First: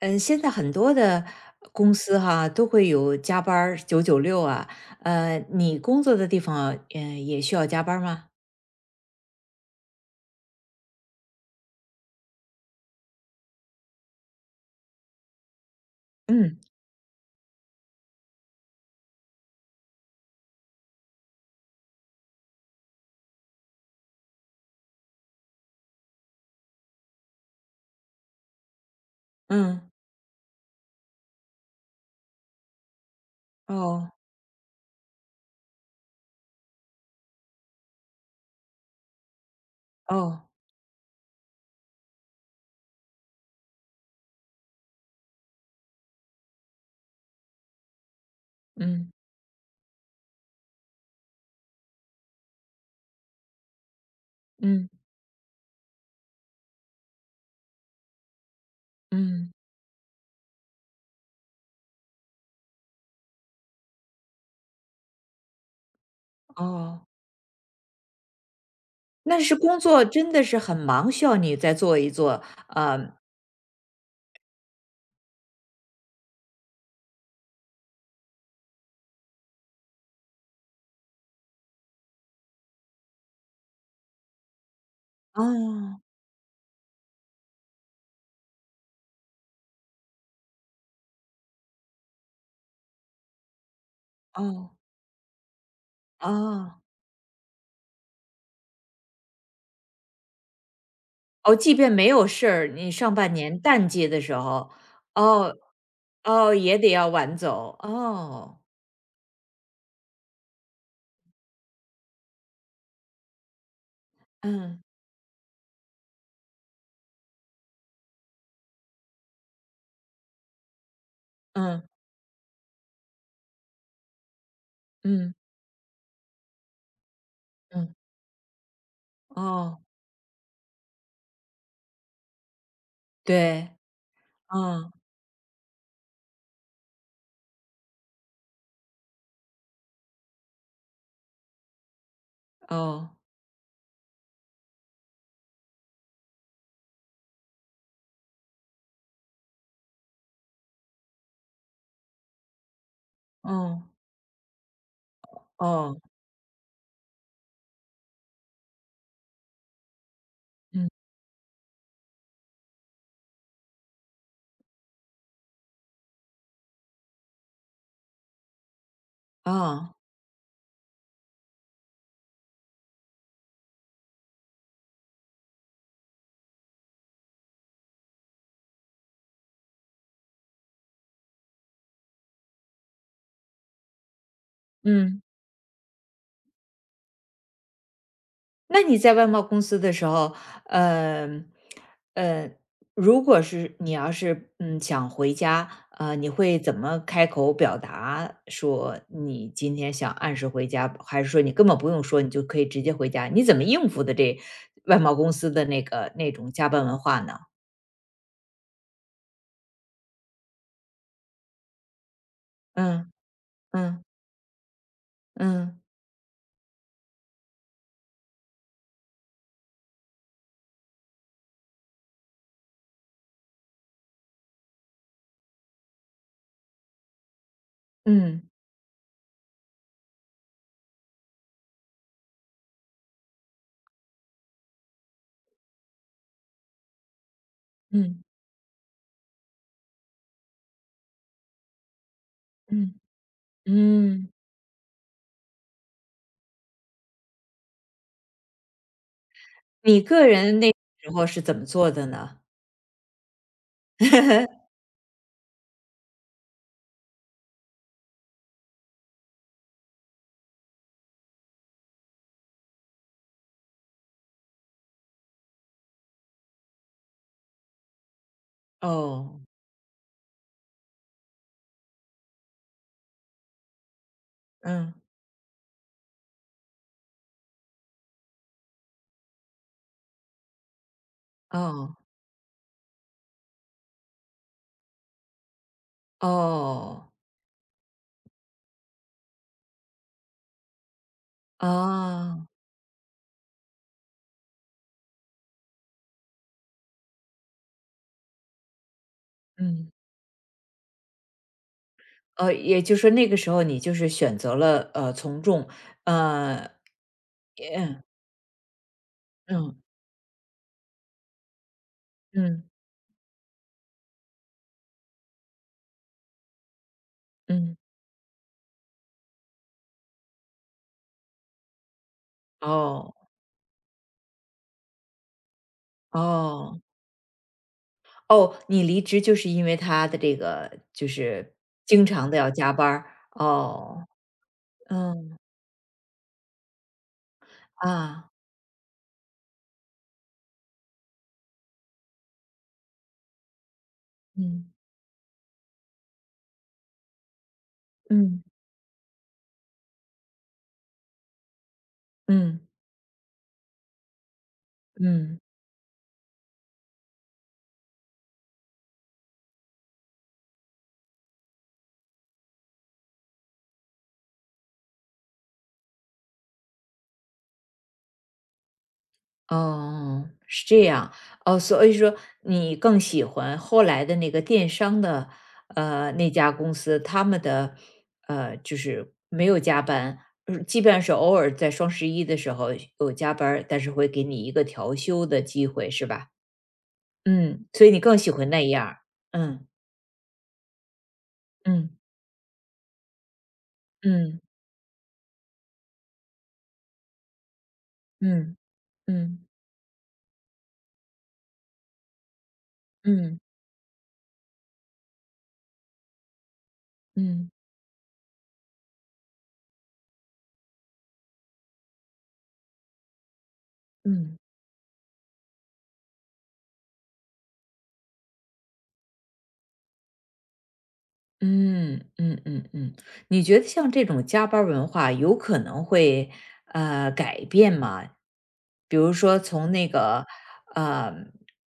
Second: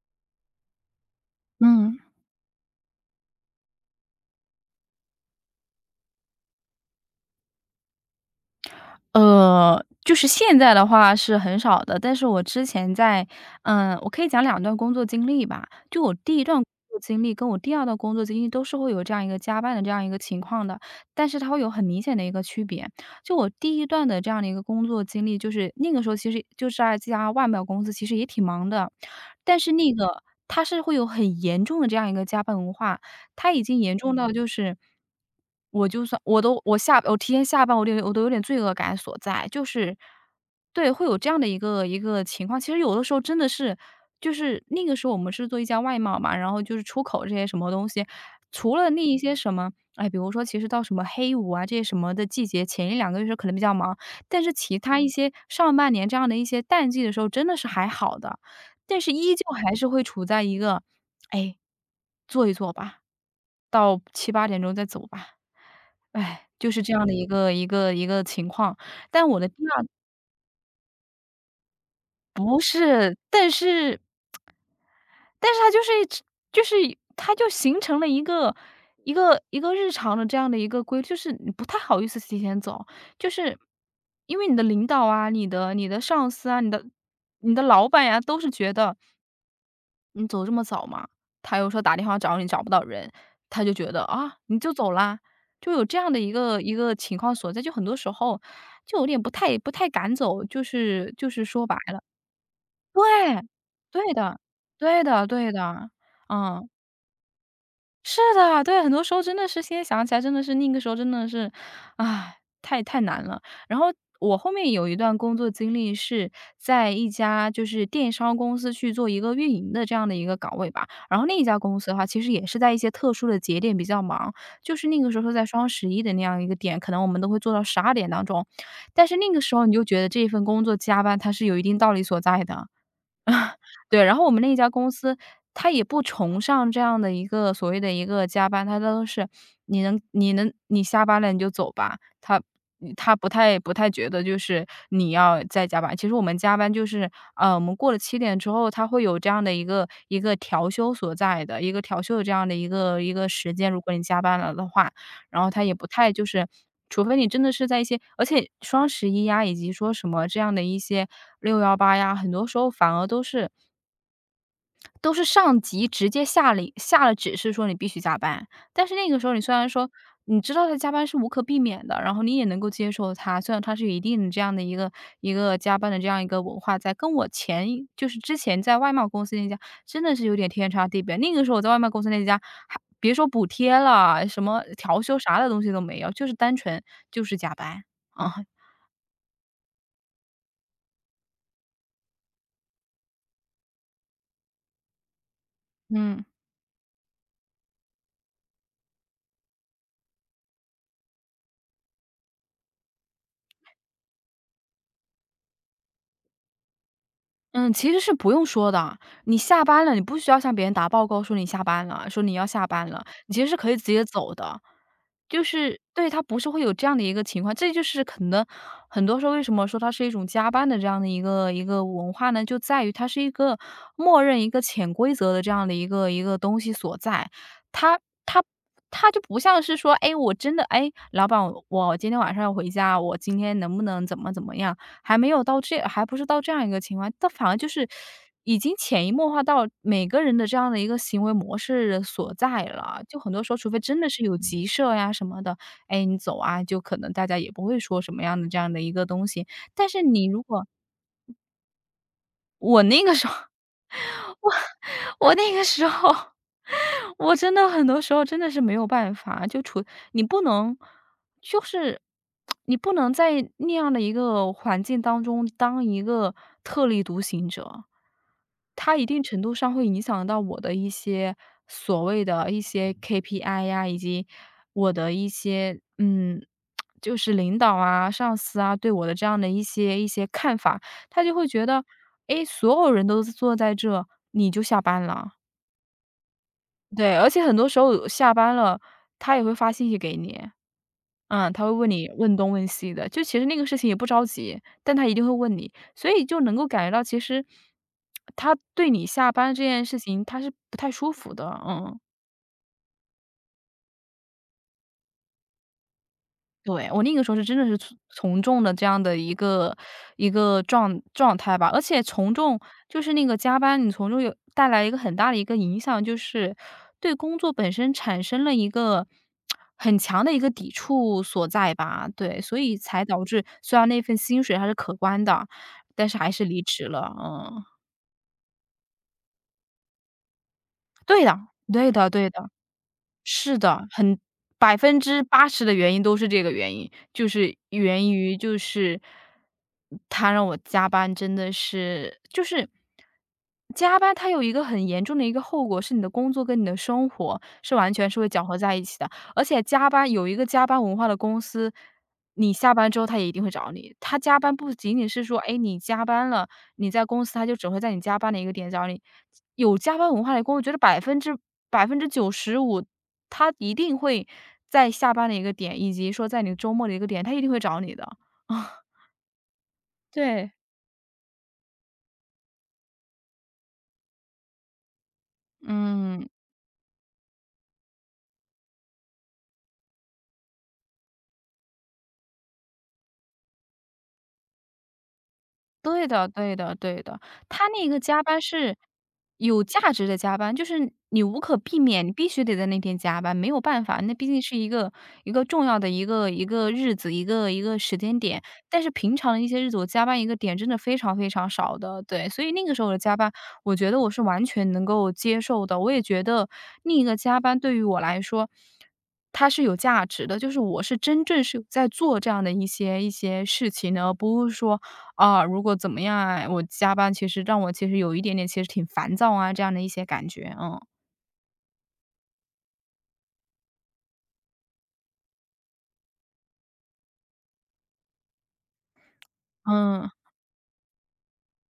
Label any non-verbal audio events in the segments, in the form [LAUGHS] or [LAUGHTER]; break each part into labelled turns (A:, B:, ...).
A: 嗯，现在很多的公
B: 嗯，
A: 司哈都会有加班儿996啊，你工作的地方啊，也需要加班儿吗？
B: 就是现在的话是很少的，但是我之前我可以讲两段工作经历吧。就我第一段
A: 嗯
B: 工作经历跟我第二段工作经历都是会有这样一个加班的这样一个情况的，但是它会有很明显的一个区别。就我第一段的这样的一个工作经历，就是那个时候其实就是在这家外贸公司，其实也挺忙的，但是
A: 嗯，
B: 那个它是会有很严重的这样一个加班文化。他已经严
A: 哦
B: 重到就是，我提前下班，我都有点罪恶感所在，就是
A: 哦，
B: 对，会有这样的一个情况。其实有的时候真的是就是那个时候我们是做一家外贸嘛，然后就是出口这些什么东西，除了那
A: 嗯
B: 一些什么比如说其实到什么黑五啊，这些什么的季节，前一两个月是可能比较忙，但是其
A: 嗯
B: 他些上半年这样的一些淡季的时候真的是还好的，但是依旧
A: 嗯，
B: 还是会处在一个，哎，做一做吧。到7、8点钟再走吧。哎，就是这样
A: 哦，
B: 的一个情况。但
A: 那
B: 我的第
A: 是工
B: 二
A: 作真的是很忙，需要你再做一做，
B: 不
A: 啊。
B: 是，但是他就是一直就是他就形成了一个日常的这样的一个规律，就是你不太好意思提前走，就是因为你的领导啊、你的
A: 哦
B: 上司啊、你的你的老板呀，都是觉得你走这么早嘛，他又说打电话找你找不到人，他就觉得啊，你就
A: 哦
B: 走啦，就有这样的一
A: 哦
B: 个情况所在，就很多时候就有点不太敢走，就是
A: 哦，
B: 说
A: 即
B: 白
A: 便
B: 了。
A: 没有事儿，你上半
B: 对，
A: 年淡季
B: 对
A: 的时
B: 的，
A: 候，
B: 对的，对
A: 哦
B: 的，
A: 哦，
B: 嗯，
A: 也得要晚走，
B: 是
A: 哦，
B: 的，对，很多时候真的是现在想起来真的是那个时候真的是，唉，太太难了。然后我后面
A: 嗯
B: 有一段工作经历是在一家就是电商公司去做一个运营的这样的一个岗位吧，然后那一家公
A: 嗯
B: 司的话，其实也是在一些特殊的节点比较忙，就是那个时候
A: 嗯
B: 在双十一的那样一个点，可能我们都会做到十二
A: 嗯，
B: 点当中，但是那个时候你
A: 哦。
B: 就觉得这一份工作加班它是有一定道理所在的。
A: 对，
B: 对，然后我们那家公
A: 嗯，
B: 司，他也不崇尚这样的一个所谓的一个加班，他都是你能你下班了你就走吧，他
A: 哦，
B: 不太觉得就是你要再加班。其实我们加班就是，我们过了7点之后，他会有这样的一个调休所在的，一个调休的这样的一个时间，如
A: 哦，
B: 果你加班了的话，然后他也不
A: 哦，
B: 太就是除非你真的是在一些，而且双十一呀，以及说什么这样的一
A: 嗯，
B: 些618呀，很多时候反而都是上级直接下令下了指示说你必须加班。但是那个时候你虽然说
A: 哦，
B: 你知道他加班是无可避免的，然后你也能够接受他，虽然他是有一定的这样的一个加班的这样一个文化在，跟我就是之前在外贸公司那家真的是有点天差地别。那个时候我在外贸公司那家，还别说补贴了，什么调休
A: 嗯。
B: 啥的东西都没有，就是单纯就是加班，啊，
A: 那你在外贸公司的时候，呃，呃，如果是你要是，想回家，
B: 嗯。
A: 你会怎么开口表达说你今天想按时回家，还是说你根本不用说，你就可以直接回家？你怎么应付的这外贸公司的那个那种加班文化呢？
B: 嗯，其实是不用说的。你下班了，你不需要向别人打报告说你下班了，说你要下班了，
A: 嗯，
B: 你其实是可以直
A: 嗯，
B: 接走的。就是
A: 嗯，
B: 对，他不是会有这样的一个情况，这就是可能很多时候为什么说它是一种加班的这样的一个文化呢？就在于它是一个默认一个潜规则的这样的一个东西所在。它它
A: 嗯，
B: 它就不像是说，哎，我真的老板，我今天晚上要回家，我今天能不能怎么怎么样？还不是到这样一个情况，但反而就是
A: 嗯，
B: 已经潜移默化到每个人的这样的一个行为模式所在
A: 嗯，
B: 了。就很多时候，
A: 嗯
B: 除非真的是
A: 嗯。
B: 有急事儿呀什么的，哎，你走啊，就可能大家也不会说什么样的这样的一个东西。但
A: 你
B: 是你
A: 个
B: 如
A: 人
B: 果
A: 那时候是怎么做的呢？
B: 我那个时候我
A: [LAUGHS]
B: 我那个时候，我真的很多时候真的是没有办法，你不能就是你不能在那样的一个环境当中当一个特立独行者。他一定
A: 哦，
B: 程度上会影响到我的一些所谓的一些 KPI 呀，以及我
A: 嗯，
B: 的一些就是领导啊、上司啊对我的这样的一些看法。他就会觉得，
A: 哦，
B: 诶，所有人都坐在这，你就下班了。
A: 哦，
B: 对，而且很多时候下班了，他也会发信息给你。嗯，他会问你问
A: 哦，
B: 东问西的，就其实那个事情也不着急，但他一定会问你，所以就能够感觉到其实他对你下班这件
A: 嗯，
B: 事情他是不太舒服的，嗯。
A: 哦，也就是说那个时候你就是选择了，从众，呃，
B: 对，我那个时候是真的是
A: 嗯，
B: 从众的这样的
A: 嗯，
B: 一个状态吧，而且从众
A: 嗯，
B: 就是那个加班，你从中有带来一个很大的一个影响，就是对工作本
A: 嗯，
B: 身产生了一个很强的一个抵触所在吧。对，所以才
A: 哦，
B: 导致虽然那份薪水还是可观的，但是还是离
A: 哦，
B: 职了，嗯。
A: 哦，你离职就是因为他的这个就
B: 对的，
A: 是经
B: 对
A: 常的
B: 的
A: 要加班儿，
B: 是的，
A: 哦，
B: 百分之
A: 嗯，
B: 八十的原因都是这个原因，就是源
A: 啊，
B: 于就是他让我加班真的是就是加班它有一个
A: 嗯，
B: 很严重的一个后果，是你的工作跟你的生活是完全是会
A: 嗯，
B: 搅和在一起的。而且加班有一个加班文化的公司，你
A: 嗯，
B: 下班之后他也一定会找你。他加班不仅仅是说，
A: 嗯。
B: 哎，你加班了，你在公司，他就只会在你加班的一个点找你。有加班文化的工，我觉得95%，他一定会在下班的一个点，以及说在你周末的一个点，他一定会找你的。[LAUGHS]
A: 哦，
B: 对，
A: 是这样。哦，所以说你更喜欢后来的那个电商的，
B: 嗯。
A: 那家公司，他们的，就是没有加班，基本上是偶尔在双十一的时候有加班儿但是会给你一个调休的机会，是吧？
B: 对的对的，他
A: 嗯，所
B: 那
A: 以
B: 个
A: 你更
B: 加
A: 喜
B: 班
A: 欢那
B: 是
A: 样儿。
B: 有
A: 嗯
B: 价值的加班，就是你无可避
A: 嗯
B: 免，你必须得在那天加班，没有办法，那毕竟
A: 嗯
B: 是一个重要的一个日子，一个时间点。
A: 嗯
B: 但是平常的
A: 嗯
B: 一些日子，我加班一个点真的非常非常少的，对，所以那个时候的加
A: 嗯
B: 班，
A: 嗯
B: 我觉得我是完全能够接受的，我也觉得另一个加
A: 嗯
B: 班对于我来说，它是有价值的，就是我是真正是有在做这样的一些事情的，而
A: 嗯。
B: 不是说啊，如果怎么样啊，我加班其实让我其实有一点点其实挺烦躁啊，这样的一些感觉，嗯。
A: 嗯嗯嗯嗯，你觉得像这种加班儿文化有可能会改变吗？比如说从那
B: 嗯，
A: 个呃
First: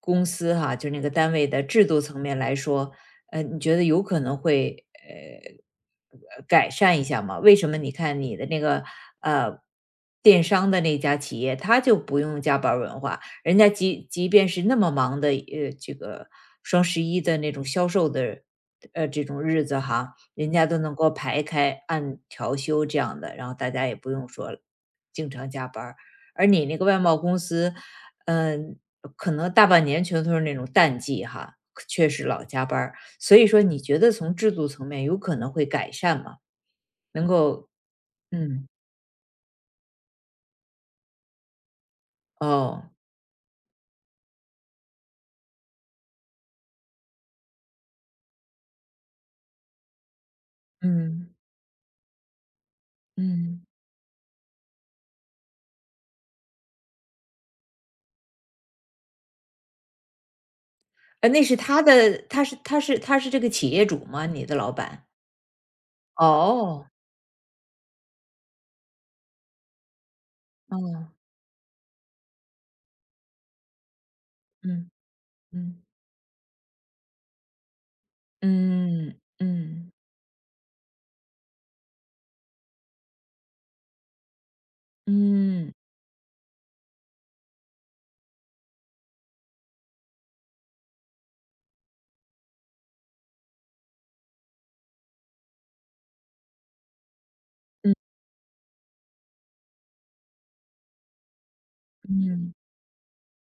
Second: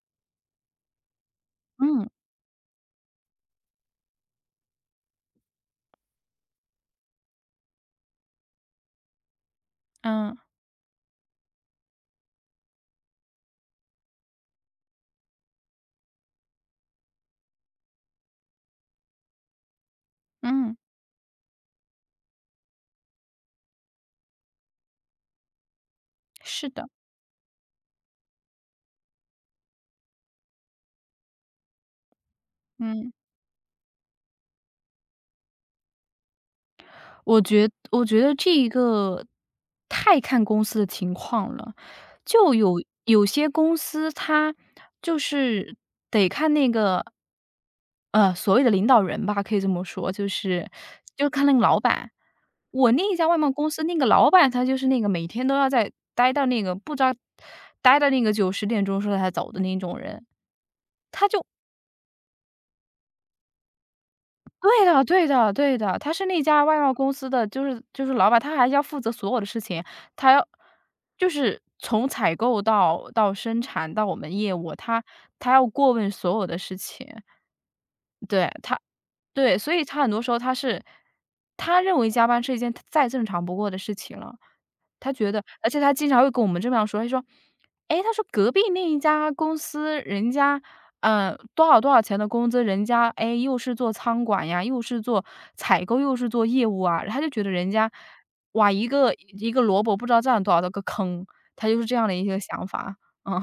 A: 公司哈，就那个单位的制度
B: 嗯，
A: 层面来说，你觉得有可能会改善一下吗？为什么你看你的那个呃
B: 嗯，
A: 电商的那家企业，它就不用加班儿文化，人家即便是那么忙的，这个双十一的那种销售的，这种日子哈，人家
B: 嗯，
A: 都能够排开，按调休这样的，然后大家也不用说经常加班儿。而你
B: 是
A: 那个
B: 的，
A: 外贸公司，嗯、可能大半年全都是那种淡季哈，确实老加班儿。
B: 嗯。
A: 所以说，你觉得从制度层面有可能会改善吗？能够，
B: 我觉得这
A: 嗯，
B: 一个太看公司的情况了。
A: 哦，
B: 有些公司他就是得看那个，呃，所谓的领导人吧，可以这么说，就是就
A: 嗯
B: 看那个老板。我那一家外贸
A: 嗯。
B: 公司那个老板，他就是那个每天都要在待到那个不知道待到那个9、10点钟时候才走的那种人。
A: 那是他的他是他是他是这个企业主吗？你的老
B: 对的
A: 板？
B: 对的对的，他是那家外
A: 哦，
B: 贸公司的，就是老板，他还要负责所有的事情，他要
A: 哦，
B: 就是从采购到生产到我们业务，
A: 嗯，
B: 他要
A: 嗯，
B: 过问所有的事情。对，他
A: 嗯，
B: 对，所以
A: 嗯，
B: 他很多时候他认为加班是一件再正常不过的事情了。他觉得而且他经常会跟我们这么样说，他说："诶，他说隔壁那一家公司，人家，多少多少钱的工资，人家，诶，又是做仓管呀，又是做采购，又是做业务啊。"他就觉得人家，
A: 嗯，
B: 哇，一个一个萝卜不知道占了多少个坑，他就是这样的一
A: 嗯，
B: 个
A: 嗯，
B: 想法，嗯。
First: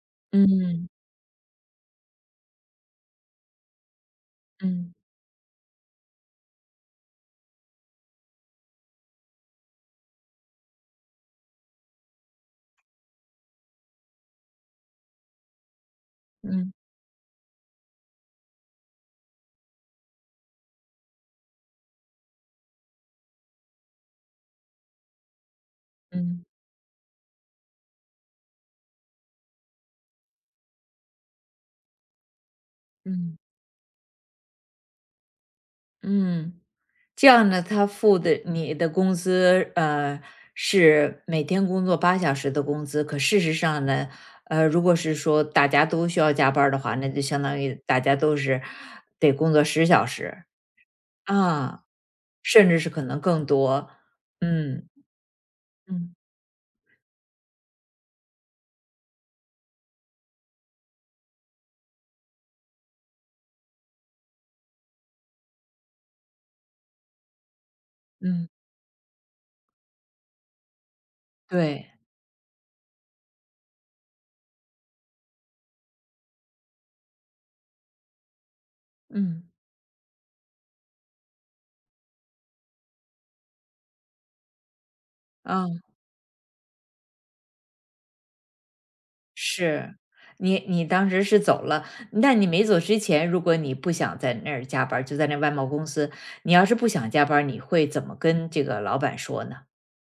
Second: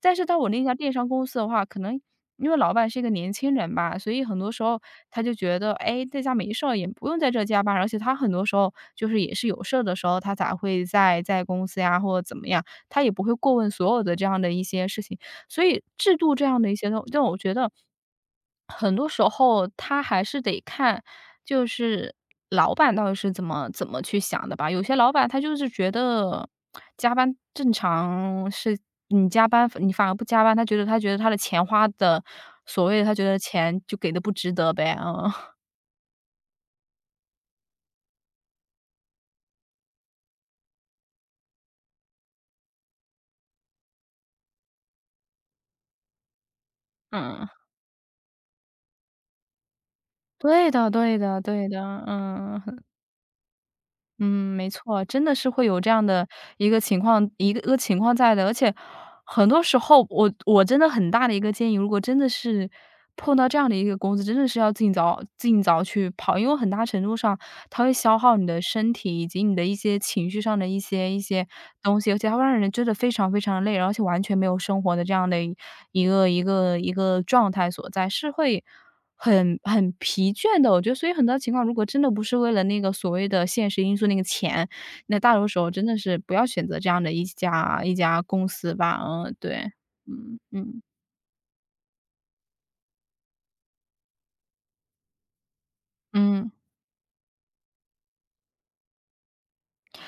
B: 但是到我那家
A: 嗯，
B: 电商公司的话，可能因为老板是一个年轻人吧，所以很多时候
A: 嗯，
B: 他就觉得，哎，在家没事儿，也不用在这加班儿而且他很多时候就是也是有事儿的时候，他才会在公司呀或者怎么样，他也不会过问所有的这样的一些事情。所以制度这样的
A: 嗯，
B: 一些东让我觉得很多时候他还是得看，就是老板到底是怎么去想的吧。有些老板他就是觉
A: 嗯，
B: 得加班正常是你加班，你反而不加班，他觉得他的钱花的，所谓的他觉得
A: 嗯，
B: 钱就给的不值得呗，嗯
A: 嗯，这样呢，他付的你的工资，是每天工作8小时的工资，可事实上呢，如果是说大家都需要加班儿的话，那
B: [LAUGHS]，
A: 就相
B: 嗯。
A: 当于大家都是得工作10小时，
B: 对的对的对的，
A: 啊。甚至
B: 嗯。
A: 是可能更多。
B: 嗯，没
A: 嗯，
B: 错，真的是会有这样
A: 嗯
B: 的一个情况一个情况在的。而且很多时候我真的很大的一个建议，如果真的是碰到这样的一个公司，真的是要尽早去跑，因为很大程度上它会消耗你
A: 嗯，
B: 的身体以及你的一些情绪上的一些
A: 对，
B: 东西，而且它会让人觉得非常非常累，而且完全没有生活的这样的一个状态所在，是会
A: 嗯。
B: 很疲倦的，我觉得，所以很多情况如果真的不是为了那个所谓的现实因素，那个钱，那大多时
A: 啊，
B: 候真的是不要选择这样的一家公司吧，嗯，对，
A: 是。
B: 嗯
A: 你
B: 嗯
A: 你当时是走了，那你没走之前，如果你不想在那儿加班儿就在那外贸公司，
B: 嗯。
A: 你要是不想加班儿你会怎么跟这个老板说呢？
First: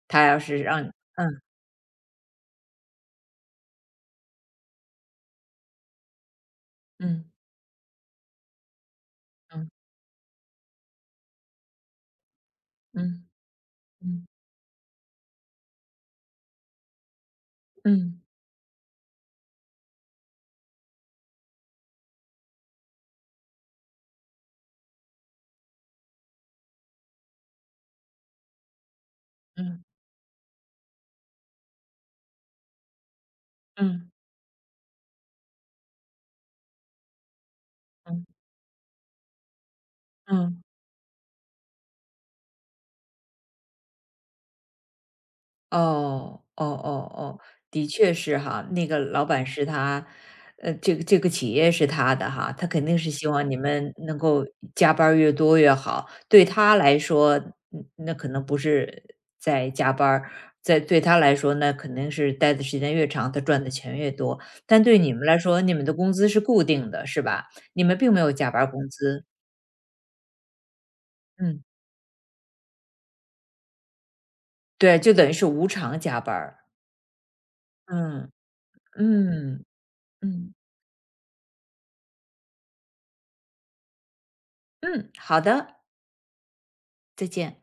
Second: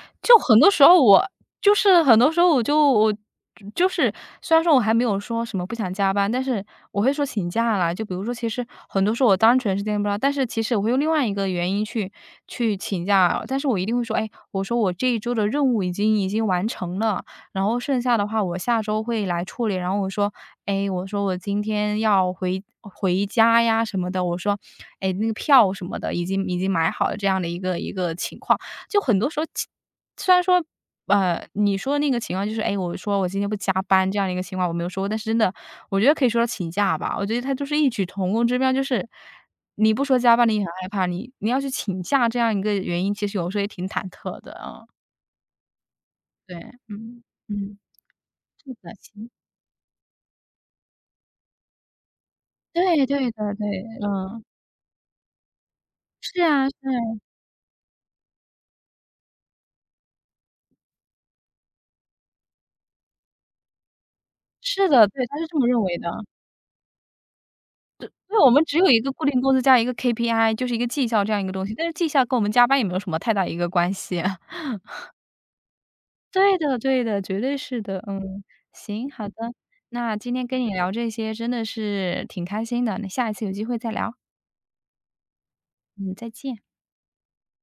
A: 他
B: 就
A: 要是
B: 很多时
A: 让你。
B: 候我
A: 嗯，
B: 就是很多时候我就我就是虽然说我还没有说什么不想加班，但是我会说
A: 嗯
B: 请假啦。就比如说，其实很多时候我单
A: 嗯
B: 纯是见不到，但是其实我会用另外一个原因去请
A: 嗯
B: 假，但是我一定会说，哎，
A: 嗯
B: 我说我这一周的任务已经完成了，然后剩下
A: 嗯
B: 的话我下周会来处理。然后我说，哎，我说我今天要回家呀什么的，我说，哎，那个票什么的已经买好了这样的一个一个情况。就很多时候
A: 嗯嗯
B: 虽然说，你说的那个情况就是，哎，我说我今天不加班
A: 嗯
B: 这样的一个情况我没有说过，但是真的，我觉得可以说到请假吧。我觉得他就是异曲
A: 嗯
B: 同工之妙，就是你不说加班你也
A: 嗯。
B: 很害怕，你要去请假这样一个原因，其实有时候也挺忐忑的啊。
A: 哦，
B: 对，
A: 哦哦
B: 嗯，
A: 哦，
B: 嗯，
A: 的确是哈，
B: 是
A: 那
B: 的，
A: 个老
B: 行。
A: 板是他，这个企业是他的哈，他肯定
B: 对
A: 是希
B: 对
A: 望
B: 的，
A: 你
B: 对，
A: 们能
B: 嗯，
A: 够加班儿越多越好。
B: 是
A: 对
B: 啊，是
A: 他来
B: 啊
A: 说，那可能不是在加班儿在对他来说，那肯定是待的时间越长，他赚的钱越多。但
B: 是
A: 对
B: 的，
A: 你
B: 对，
A: 们
B: 他
A: 来
B: 是这
A: 说，
B: 么
A: 你
B: 认
A: 们的
B: 为的。
A: 工资是固定的，是吧？你们并没有
B: 因为我
A: 加班
B: 们
A: 儿
B: 只
A: 工
B: 有一个
A: 资，
B: 固定工资加一个 KPI，就是一个绩效这样一个
A: 嗯，
B: 东西，但是绩效跟我们加班也没有什么太大一个关系。
A: 对，就等于是无偿加班
B: 对
A: 儿。
B: 的对的，绝对是的，
A: 嗯，
B: 嗯。行，好的，
A: 嗯，
B: 那今天
A: 嗯，
B: 跟你聊这些真的是挺开心的，那下一次有机会再聊，
A: 嗯，好的。
B: 嗯，再见。
A: 再见。